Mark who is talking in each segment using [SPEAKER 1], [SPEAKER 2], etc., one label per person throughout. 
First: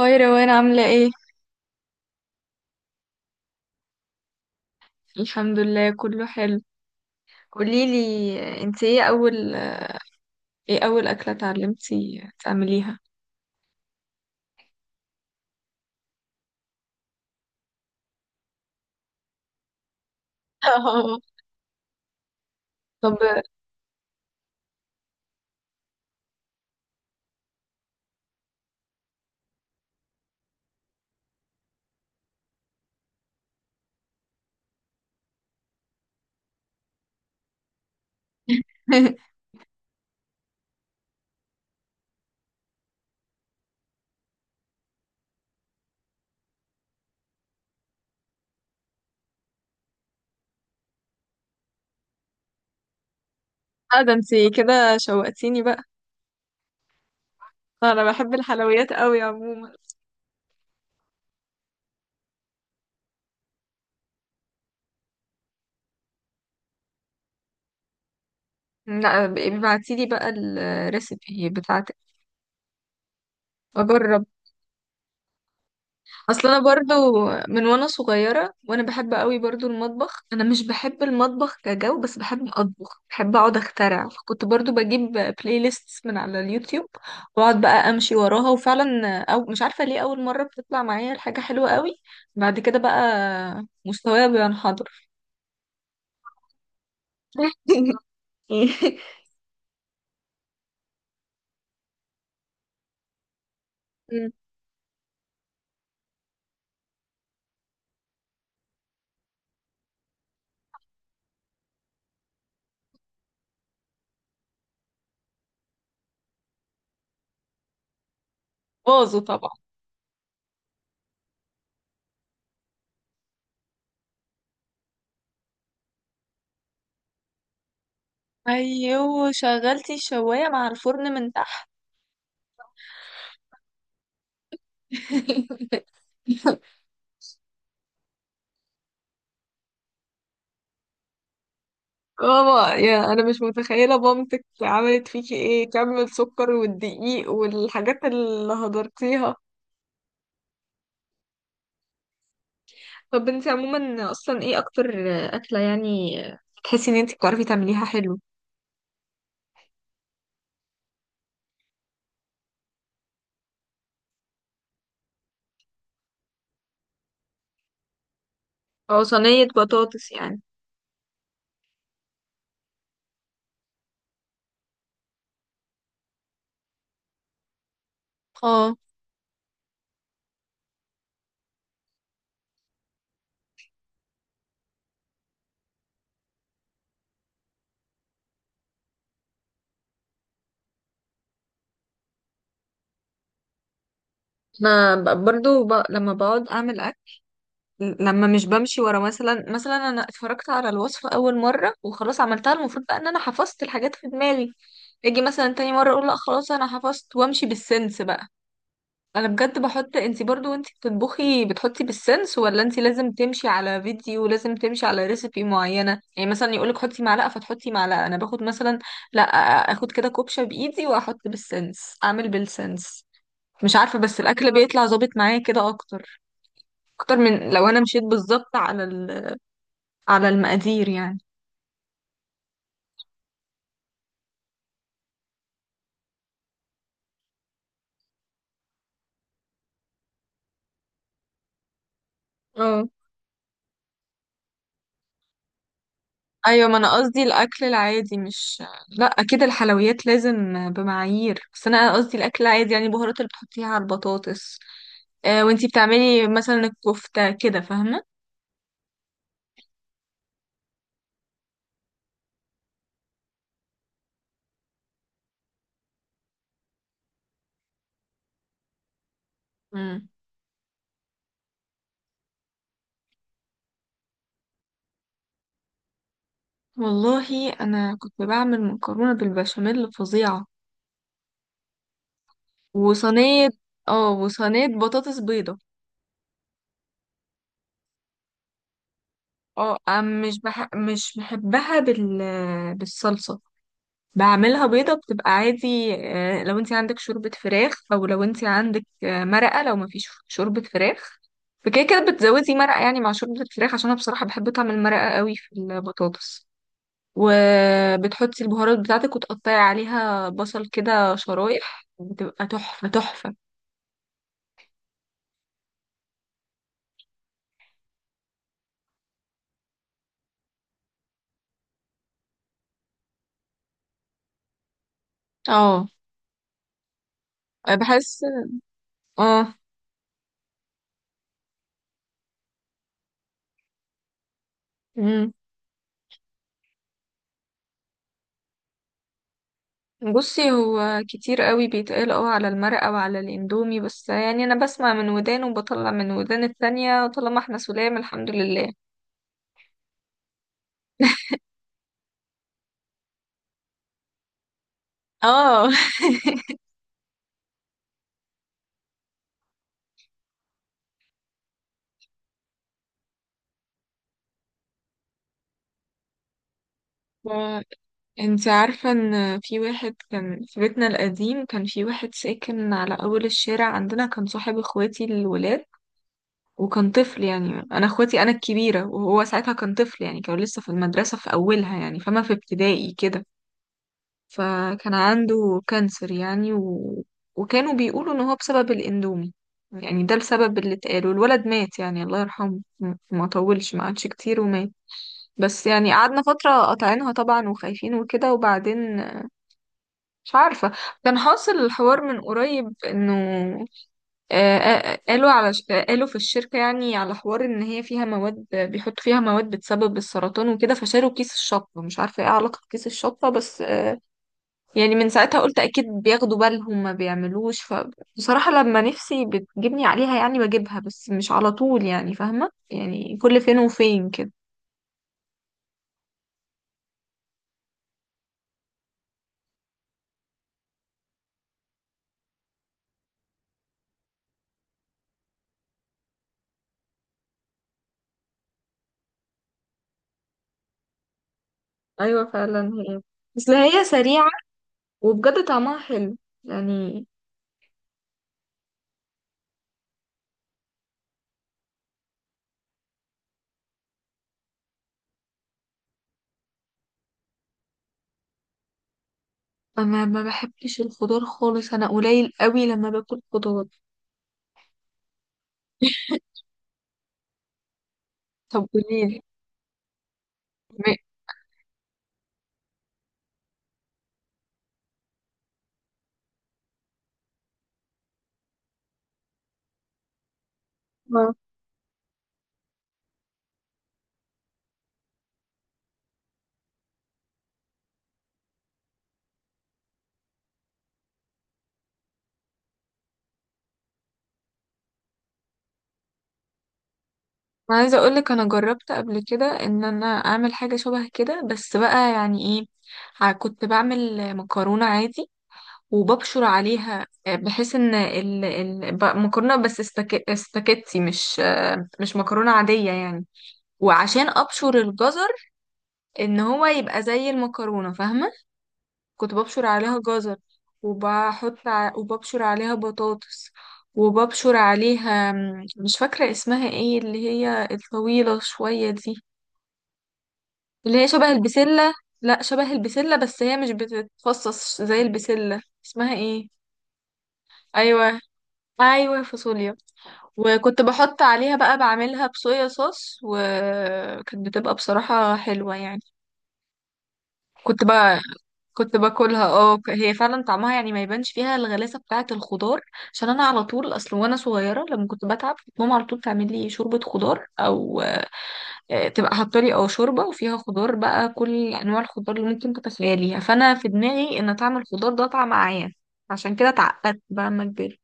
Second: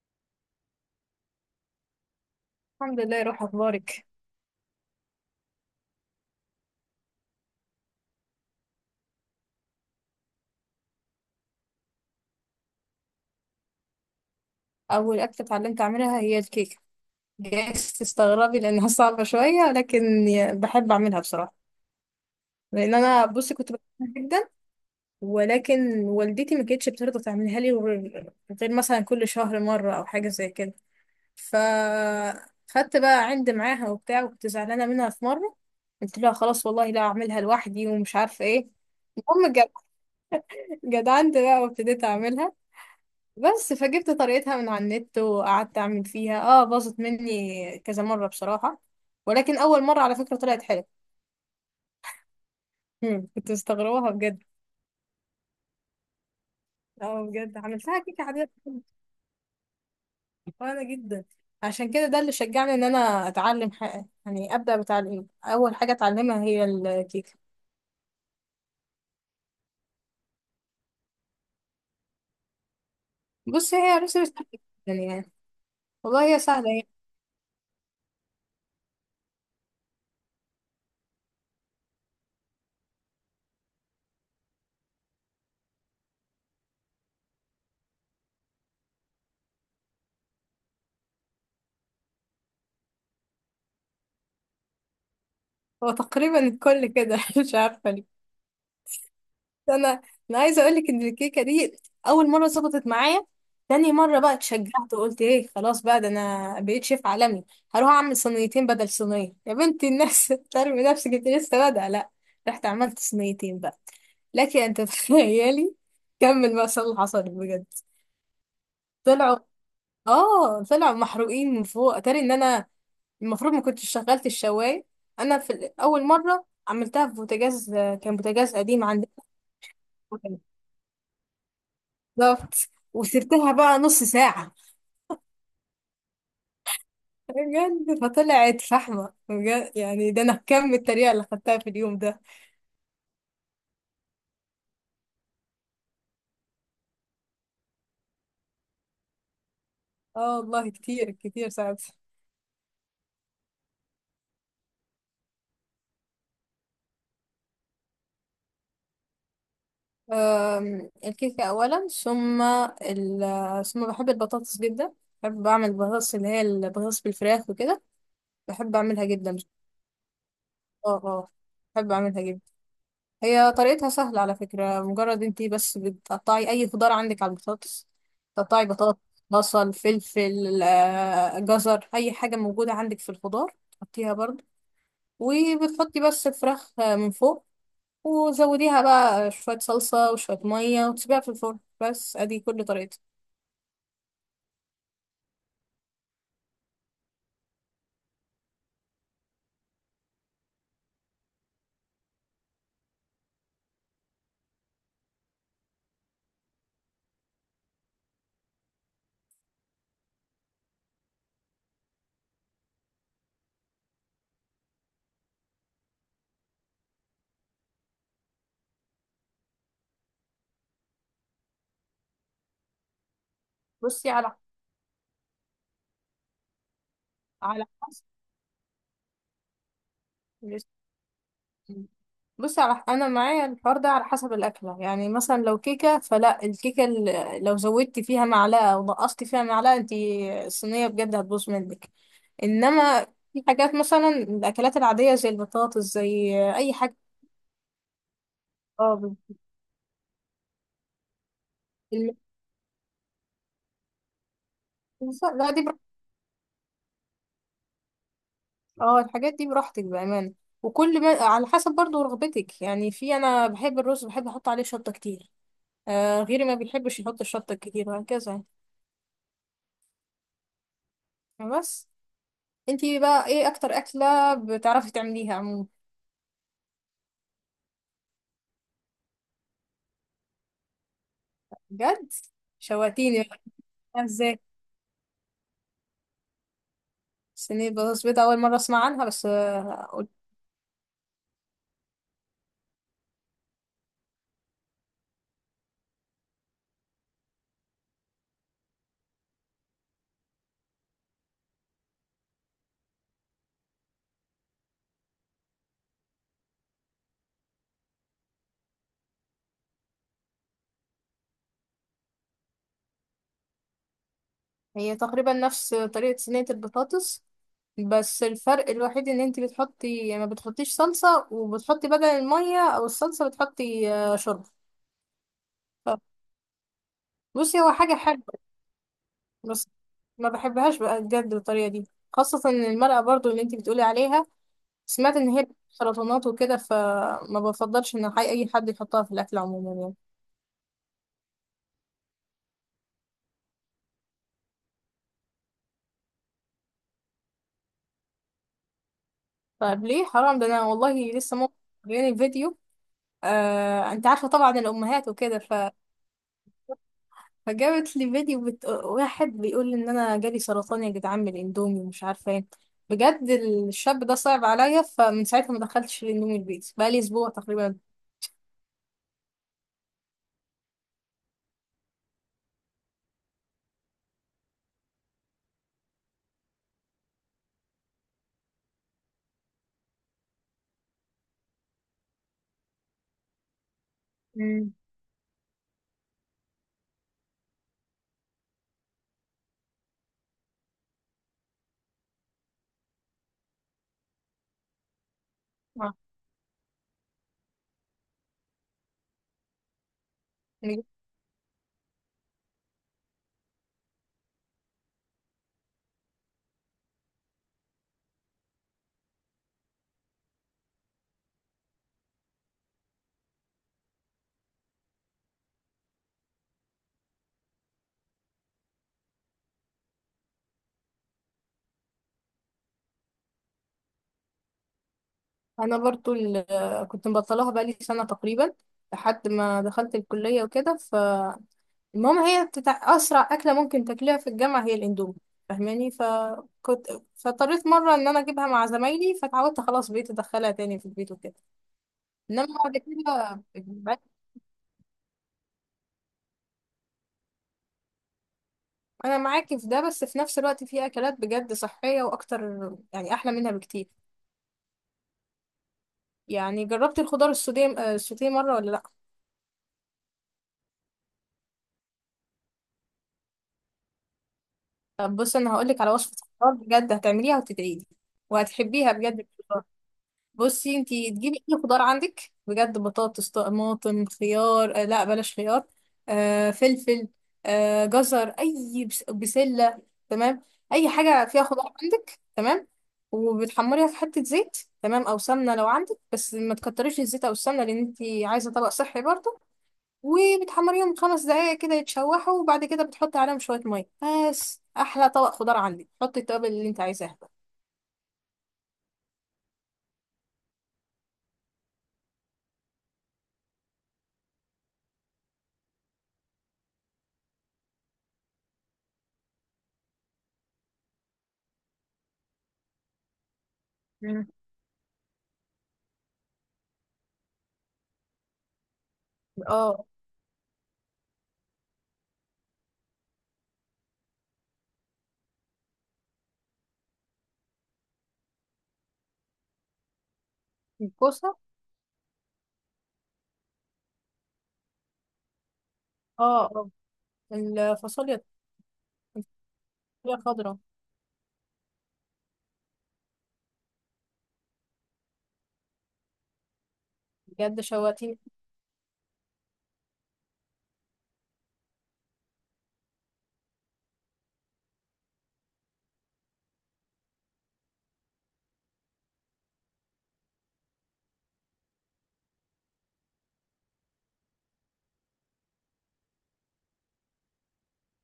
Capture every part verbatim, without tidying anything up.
[SPEAKER 1] هاي روان عاملة ايه؟
[SPEAKER 2] الحمد لله، روح اخبارك؟
[SPEAKER 1] الحمد لله كله حلو. قوليلي، انت ايه أول ايه أول أكلة اتعلمتي تعمليها؟
[SPEAKER 2] اول اكله اتعلمت اعملها هي الكيكه. جايز تستغربي لانها صعبه شويه، لكن ي- بحب
[SPEAKER 1] اه.
[SPEAKER 2] اعملها بصراحه. لان
[SPEAKER 1] طب
[SPEAKER 2] انا بصي كنت بحبها جدا. ولكن والدتي ما كانتش بترضى تعملها لي غير غير مثلا كل شهر مره او حاجه زي كده. ف خدت بقى عند معاها وبتاع، وكنت زعلانه منها في مره، قلت لها خلاص والله لا اعملها لوحدي ومش عارفه ايه. المهم جد- جدعنت بقى وابتديت اعملها. بس فجبت طريقتها من على النت وقعدت اعمل فيها، اه باظت مني كذا مرة بصراحة، ولكن اول مرة على فكرة طلعت حلوة. مم، كنت
[SPEAKER 1] اه،
[SPEAKER 2] مستغرباها
[SPEAKER 1] ده انت
[SPEAKER 2] بجد.
[SPEAKER 1] كده شوقتيني بقى.
[SPEAKER 2] اه بجد عملتها
[SPEAKER 1] أنا
[SPEAKER 2] كيكة
[SPEAKER 1] بحب
[SPEAKER 2] عادية
[SPEAKER 1] الحلويات قوي عموما.
[SPEAKER 2] صغيرة جدا. عشان كده ده اللي شجعني ان انا اتعلم حاجة، يعني ابدا بتعليم اول حاجة اتعلمها هي الكيكة.
[SPEAKER 1] لا، ابعتيلي بقى الريسيبي بتاعتك،
[SPEAKER 2] بص هي
[SPEAKER 1] أجرب.
[SPEAKER 2] ريسبي سهلة جدا يعني. والله هي
[SPEAKER 1] اصل انا
[SPEAKER 2] سهلة هي.
[SPEAKER 1] برضو من وانا صغيره وانا بحب قوي برضو المطبخ، انا مش بحب المطبخ كجو بس بحب اطبخ، بحب اقعد اخترع، فكنت برضو بجيب بلاي ليست من على اليوتيوب واقعد بقى امشي وراها، وفعلا او مش عارفه ليه اول مره بتطلع معايا الحاجه حلوه قوي. بعد كده بقى مستواي بينحدر.
[SPEAKER 2] هو تقريبا الكل كده مش عارفة ليه. انا انا عايزه اقول لك ان الكيكه دي اول مره ظبطت معايا. تاني مره
[SPEAKER 1] مم.
[SPEAKER 2] بقى اتشجعت وقلت ايه، خلاص بقى ده انا بقيت شيف عالمي، هروح اعمل صينيتين بدل صينيه. يا بنتي الناس ترمي نفسك، انت لسه بادئه لا. رحت عملت صينيتين بقى، لكن انت تخيلي كمل بقى اللي حصل بجد.
[SPEAKER 1] باظوا
[SPEAKER 2] طلعوا
[SPEAKER 1] طبعا.
[SPEAKER 2] اه طلعوا محروقين من فوق. اتاري ان انا المفروض ما كنتش شغلت الشوايه. انا في ال- اول مره عملتها في بوتاجاز، كان بوتاجاز قديم عندنا.
[SPEAKER 1] ايوه شغلتي الشوايه مع الفرن من تحت.
[SPEAKER 2] بالظبط. وسبتها بقى نص ساعة، بجد فطلعت فحمة بجد. يعني ده أنا كم التريقة اللي خدتها في اليوم ده.
[SPEAKER 1] ماما، يا انا مش متخيله مامتك عملت فيكي ايه، كم السكر والدقيق والحاجات اللي هدرتيها.
[SPEAKER 2] اه والله كتير كتير ساعتها.
[SPEAKER 1] طب انت عموما اصلا ايه اكتر اكله يعني تحسي ان انت بتعرفي تعمليها حلو؟
[SPEAKER 2] أم، الكيكة أولا، ثم ال- ثم بحب البطاطس جدا. بحب أعمل بطاطس اللي هي البطاطس بالفراخ وكده. بحب
[SPEAKER 1] او
[SPEAKER 2] أعملها جدا.
[SPEAKER 1] صينيه بطاطس يعني؟
[SPEAKER 2] اه، اه، بحب أعملها جدا. هي طريقتها سهلة على فكرة، مجرد انتي بس بتقطعي أي خضار عندك على البطاطس. تقطعي
[SPEAKER 1] اه،
[SPEAKER 2] بطاطس، بصل، فلفل، آه، جزر، أي حاجة موجودة عندك في الخضار تحطيها برضه. وبتحطي بس الفراخ آه، من فوق. وزوديها بقى شوية صلصة وشوية مية وتسيبيها في الفرن، بس أدي كل طريقتها.
[SPEAKER 1] انا ب- برضو ب... لما بقعد اعمل اكل، لما مش بمشي ورا، مثلا مثلا انا اتفرجت على الوصفه اول مره وخلاص عملتها، المفروض بقى ان انا حفظت الحاجات في دماغي. اجي مثلا تاني مره اقول لا خلاص انا حفظت وامشي بالسنس بقى. انا بجد بحط، انتي برضو وانتي بتطبخي بتحطي بالسنس، ولا انتي لازم تمشي على فيديو ولازم تمشي على ريسيبي معينة يعني مثلا يقولك حطي معلقة فتحطي معلقة؟ انا باخد مثلا، لا، اخد كده كوبشة بايدي واحط بالسنس، اعمل بالسنس. مش عارفة
[SPEAKER 2] بصي
[SPEAKER 1] بس
[SPEAKER 2] على
[SPEAKER 1] الاكل بيطلع ظابط معايا كده اكتر، اكتر من
[SPEAKER 2] على
[SPEAKER 1] لو انا مشيت بالظبط على ال... على
[SPEAKER 2] حسب
[SPEAKER 1] المقادير يعني.
[SPEAKER 2] بصي على انا معايا الحوار ده على حسب الاكله. يعني مثلا لو كيكه، فلا الكيكه، ال- لو زودتي فيها معلقه او نقصتي فيها معلقه انت الصينيه بجد هتبوظ منك. انما في حاجات مثلا الاكلات العاديه، زي البطاطس، زي
[SPEAKER 1] ايوه،
[SPEAKER 2] اي
[SPEAKER 1] ما انا
[SPEAKER 2] حاجه.
[SPEAKER 1] قصدي الاكل العادي، مش... لا
[SPEAKER 2] اه
[SPEAKER 1] اكيد الحلويات لازم بمعايير، بس انا قصدي الاكل العادي، يعني البهارات اللي بتحطيها على البطاطس.
[SPEAKER 2] المكسوسه
[SPEAKER 1] آه،
[SPEAKER 2] لا دي
[SPEAKER 1] وانتي
[SPEAKER 2] براحتك.
[SPEAKER 1] بتعملي مثلا الكفتة كده، فاهمة؟
[SPEAKER 2] اه الحاجات دي براحتك بامانه، وكل ما على حسب برضو رغبتك، يعني في انا بحب الرز، بحب احط عليه شطه كتير، آه، غيري ما بيحبش يحط الشطه الكتير وهكذا.
[SPEAKER 1] مم.
[SPEAKER 2] يعني بس، انتي بقى ايه اكتر اكلة بتعرفي تعمليها عموما؟
[SPEAKER 1] والله انا كنت بعمل مكرونة بالبشاميل فظيعة.
[SPEAKER 2] بجد شواتيني بقى.
[SPEAKER 1] وصينية، اه،
[SPEAKER 2] ازاي
[SPEAKER 1] وصينية بطاطس بيضة.
[SPEAKER 2] صينية بطاطس بيضاء؟ اول مرة اسمع عنها، بس
[SPEAKER 1] اه،
[SPEAKER 2] آه،
[SPEAKER 1] أم-
[SPEAKER 2] قول-
[SPEAKER 1] مش بح... مش بحبها بال... بالصلصة. بعملها بيضة بتبقى عادي. آه، لو انت عندك شوربة فراخ، او لو انت عندك آه، مرقة لو مفيش شوربة فراخ. فكده كده بتزودي مرقة يعني مع شوربة الفراخ عشان انا بصراحة بحب طعم المرقة قوي في البطاطس. وبتحطي البهارات بتاعتك وتقطعي عليها بصل كده شرايح، بتبقى تحفة تحفة.
[SPEAKER 2] هي تقريبا نفس طريقة صينية البطاطس، بس الفرق الوحيد ان انتي بتحطي، يعني ما بتحطيش صلصة، وبتحطي بدل المية او الصلصة بتحطي آه، شوربة.
[SPEAKER 1] اه
[SPEAKER 2] ف- بصي هو حاجة
[SPEAKER 1] بحس،
[SPEAKER 2] حلوة،
[SPEAKER 1] اه.
[SPEAKER 2] بس ما بحبهاش بقى بجد بالطريقة دي، خاصة ان المرقة برضو اللي انتي بتقولي عليها، سمعت ان
[SPEAKER 1] مم.
[SPEAKER 2] هي سرطانات وكده، فما بفضلش ان حي اي حد يحطها في الاكل عموما يعني.
[SPEAKER 1] بصي، هو كتير قوي بيتقال اه على المرقة وعلى الاندومي، بس يعني انا بسمع من ودان وبطلع من ودان التانية، طالما احنا سلام الحمد لله.
[SPEAKER 2] طيب ليه، حرام، ده انا والله لسه ماما جايلي فيديو. آه انت عارفه طبعا الامهات وكده ف...
[SPEAKER 1] اه
[SPEAKER 2] فجابت لي فيديو بت... واحد بيقول ان انا جالي سرطان يا جدعان من الاندومي ومش عارفه ايه. بجد الشاب ده صعب عليا، فمن ساعتها ما دخلتش الاندومي البيت، بقالي اسبوع
[SPEAKER 1] ف-
[SPEAKER 2] تقريبا.
[SPEAKER 1] انت عارفة ان في واحد كان في بيتنا القديم، كان في واحد ساكن على اول الشارع عندنا، كان صاحب اخواتي الولاد. وكان طفل، يعني انا اخواتي انا الكبيرة وهو ساعتها كان طفل، يعني كان لسه في المدرسة في اولها يعني، فما في ابتدائي كده.
[SPEAKER 2] مم.
[SPEAKER 1] فكان عنده كانسر يعني و... وكانوا بيقولوا ان هو بسبب الاندومي، يعني ده السبب اللي اتقال. والولد مات، يعني الله يرحمه، م- ما طولش ما قعدش كتير ومات. بس يعني
[SPEAKER 2] آه.
[SPEAKER 1] قعدنا فترة قاطعينها طبعا وخايفين وكده، وبعدين مش عارفة.
[SPEAKER 2] يعني
[SPEAKER 1] كان حاصل الحوار من قريب انه آه، آه، آه، قالوا على ش- قالوا في الشركة يعني على حوار ان هي فيها مواد، بيحطوا فيها مواد بتسبب السرطان وكده، فشالوا كيس الشطة. مش عارفة ايه علاقة كيس الشطة بس آه، يعني من ساعتها قلت اكيد بياخدوا بالهم، ما بيعملوش. فبصراحة لما نفسي بتجيبني عليها يعني بجيبها، بس مش على طول يعني، فاهمة يعني كل فين وفين كده.
[SPEAKER 2] انا برضو ال- كنت مبطلاها بقالي سنه تقريبا، لحد ما دخلت الكليه وكده. ف المهم هي بتتع... اسرع اكله ممكن تاكلها في الجامعه هي الاندومي، فاهماني؟ فكنت فاضطريت مره ان انا اجيبها مع زمايلي، فتعودت خلاص بقيت ادخلها تاني في البيت وكده.
[SPEAKER 1] ايوه
[SPEAKER 2] انما
[SPEAKER 1] فعلا
[SPEAKER 2] بعد
[SPEAKER 1] هي،
[SPEAKER 2] كده
[SPEAKER 1] بس هي سريعة وبجد طعمها حلو يعني.
[SPEAKER 2] انا معاكي في ده، بس في نفس الوقت في اكلات بجد صحيه واكتر، يعني احلى منها بكتير. يعني جربتي الخضار السوتيه آه، السوتيه مره ولا لا؟
[SPEAKER 1] انا ما بحبش الخضار خالص، انا قليل قوي لما باكل خضار.
[SPEAKER 2] طب بصي، انا هقولك على وصفه خضار بجد هتعمليها وتدعيلي،
[SPEAKER 1] طب
[SPEAKER 2] وهتحبيها
[SPEAKER 1] قوليلي.
[SPEAKER 2] بجد. بصي
[SPEAKER 1] م-
[SPEAKER 2] انتي تجيبي اي خضار عندك بجد، بطاطس، طماطم، خيار، آه لا بلاش خيار. آه فلفل، آه جزر، اي بس- بسله. تمام. اي حاجه
[SPEAKER 1] آه.
[SPEAKER 2] فيها خضار عندك. تمام. وبتحمريها في حته زيت، تمام، او سمنه لو عندك، بس ما تكتريش الزيت او السمنه لان انتي عايزه طبق صحي برضه. وبتحمريهم خمس دقايق كده يتشوحوا، وبعد كده بتحطي عليهم شويه ميه، بس احلى طبق خضار عندك حطي التوابل اللي انت عايزاها بقى.
[SPEAKER 1] انا عايزه اقول لك انا جربت قبل كده ان انا اعمل حاجه شبه كده، بس بقى يعني ايه، ع- كنت بعمل مكرونه عادي وببشر عليها آه، بحيث ان ال... ال... ب- مكرونه، بس استك... استكتي مش آه، مش مكرونه عاديه يعني.
[SPEAKER 2] مم.
[SPEAKER 1] وعشان ابشر الجزر ان هو يبقى زي المكرونه، فاهمه؟ كنت ببشر
[SPEAKER 2] اه،
[SPEAKER 1] عليها جزر، وبحط ع... وببشر عليها بطاطس، وببشر عليها م، مش فاكره اسمها ايه، اللي هي الطويله شويه دي، اللي هي شبه
[SPEAKER 2] الكوسه،
[SPEAKER 1] البسله، لا شبه البسله بس هي مش بتتفصص زي البسله، اسمها
[SPEAKER 2] اه،
[SPEAKER 1] ايه؟
[SPEAKER 2] اه،
[SPEAKER 1] ايوه،
[SPEAKER 2] الفاصوليا،
[SPEAKER 1] ايوه فاصوليا.
[SPEAKER 2] طريقة خضراء.
[SPEAKER 1] وكنت بحط عليها بقى، بعملها بصويا صوص، وكانت بتبقى بصراحة حلوة يعني.
[SPEAKER 2] بجد
[SPEAKER 1] كنت
[SPEAKER 2] شوقتيني.
[SPEAKER 1] بقى كنت باكلها اه، ك- هي فعلا طعمها يعني ما يبانش فيها الغلاسة بتاعة الخضار. عشان انا على طول، اصل وانا صغيرة لما كنت بتعب كانت ماما على طول تعمل لي شوربة خضار، او آه، تبقى حاطه لي اه شوربة وفيها خضار، بقى كل انواع الخضار اللي ممكن تتخيليها. فانا في دماغي ان طعم الخضار ده طعم عيان، عشان كده اتعقدت بقى لما كبرت.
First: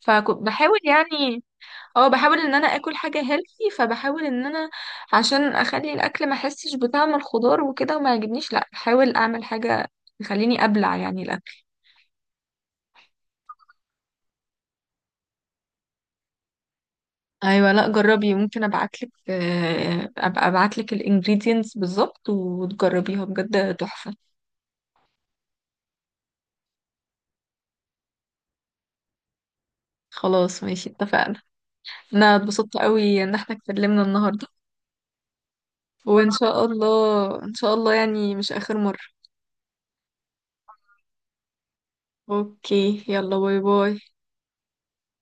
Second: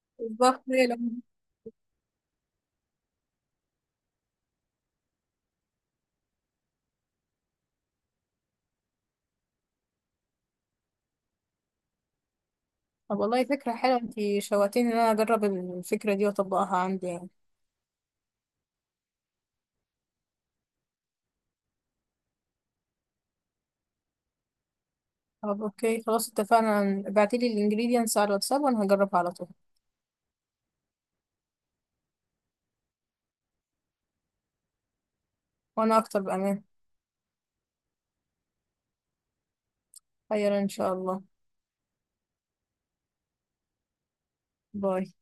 [SPEAKER 1] فكنت
[SPEAKER 2] بالظبط.
[SPEAKER 1] بحاول
[SPEAKER 2] هي لما-
[SPEAKER 1] يعني، اه بحاول ان انا اكل حاجه هيلثي، فبحاول ان انا عشان اخلي الاكل ما احسش بطعم الخضار وكده وما يعجبنيش، لا بحاول اعمل حاجه تخليني ابلع يعني الاكل.
[SPEAKER 2] طب والله فكرة حلوة، انتي شوقتيني ان انا اجرب الفكرة دي واطبقها عندي يعني.
[SPEAKER 1] ايوه، لا جربي، ممكن ابعتلك آه، ابقى ابعتلك الانجريدينتس بالظبط وتجربيها، بجد تحفه.
[SPEAKER 2] طب اوكي خلاص اتفقنا، ابعتيلي الانجريدينتس على الواتساب وانا هجربها على طول.
[SPEAKER 1] خلاص ماشي، اتفقنا. انا اتبسطت قوي ان احنا اتكلمنا النهارده،
[SPEAKER 2] وانا اكتر
[SPEAKER 1] وان
[SPEAKER 2] بامان.
[SPEAKER 1] شاء الله ان شاء الله يعني مش اخر مره.
[SPEAKER 2] خير ان شاء الله.
[SPEAKER 1] اوكي، يلا باي باي.
[SPEAKER 2] باي.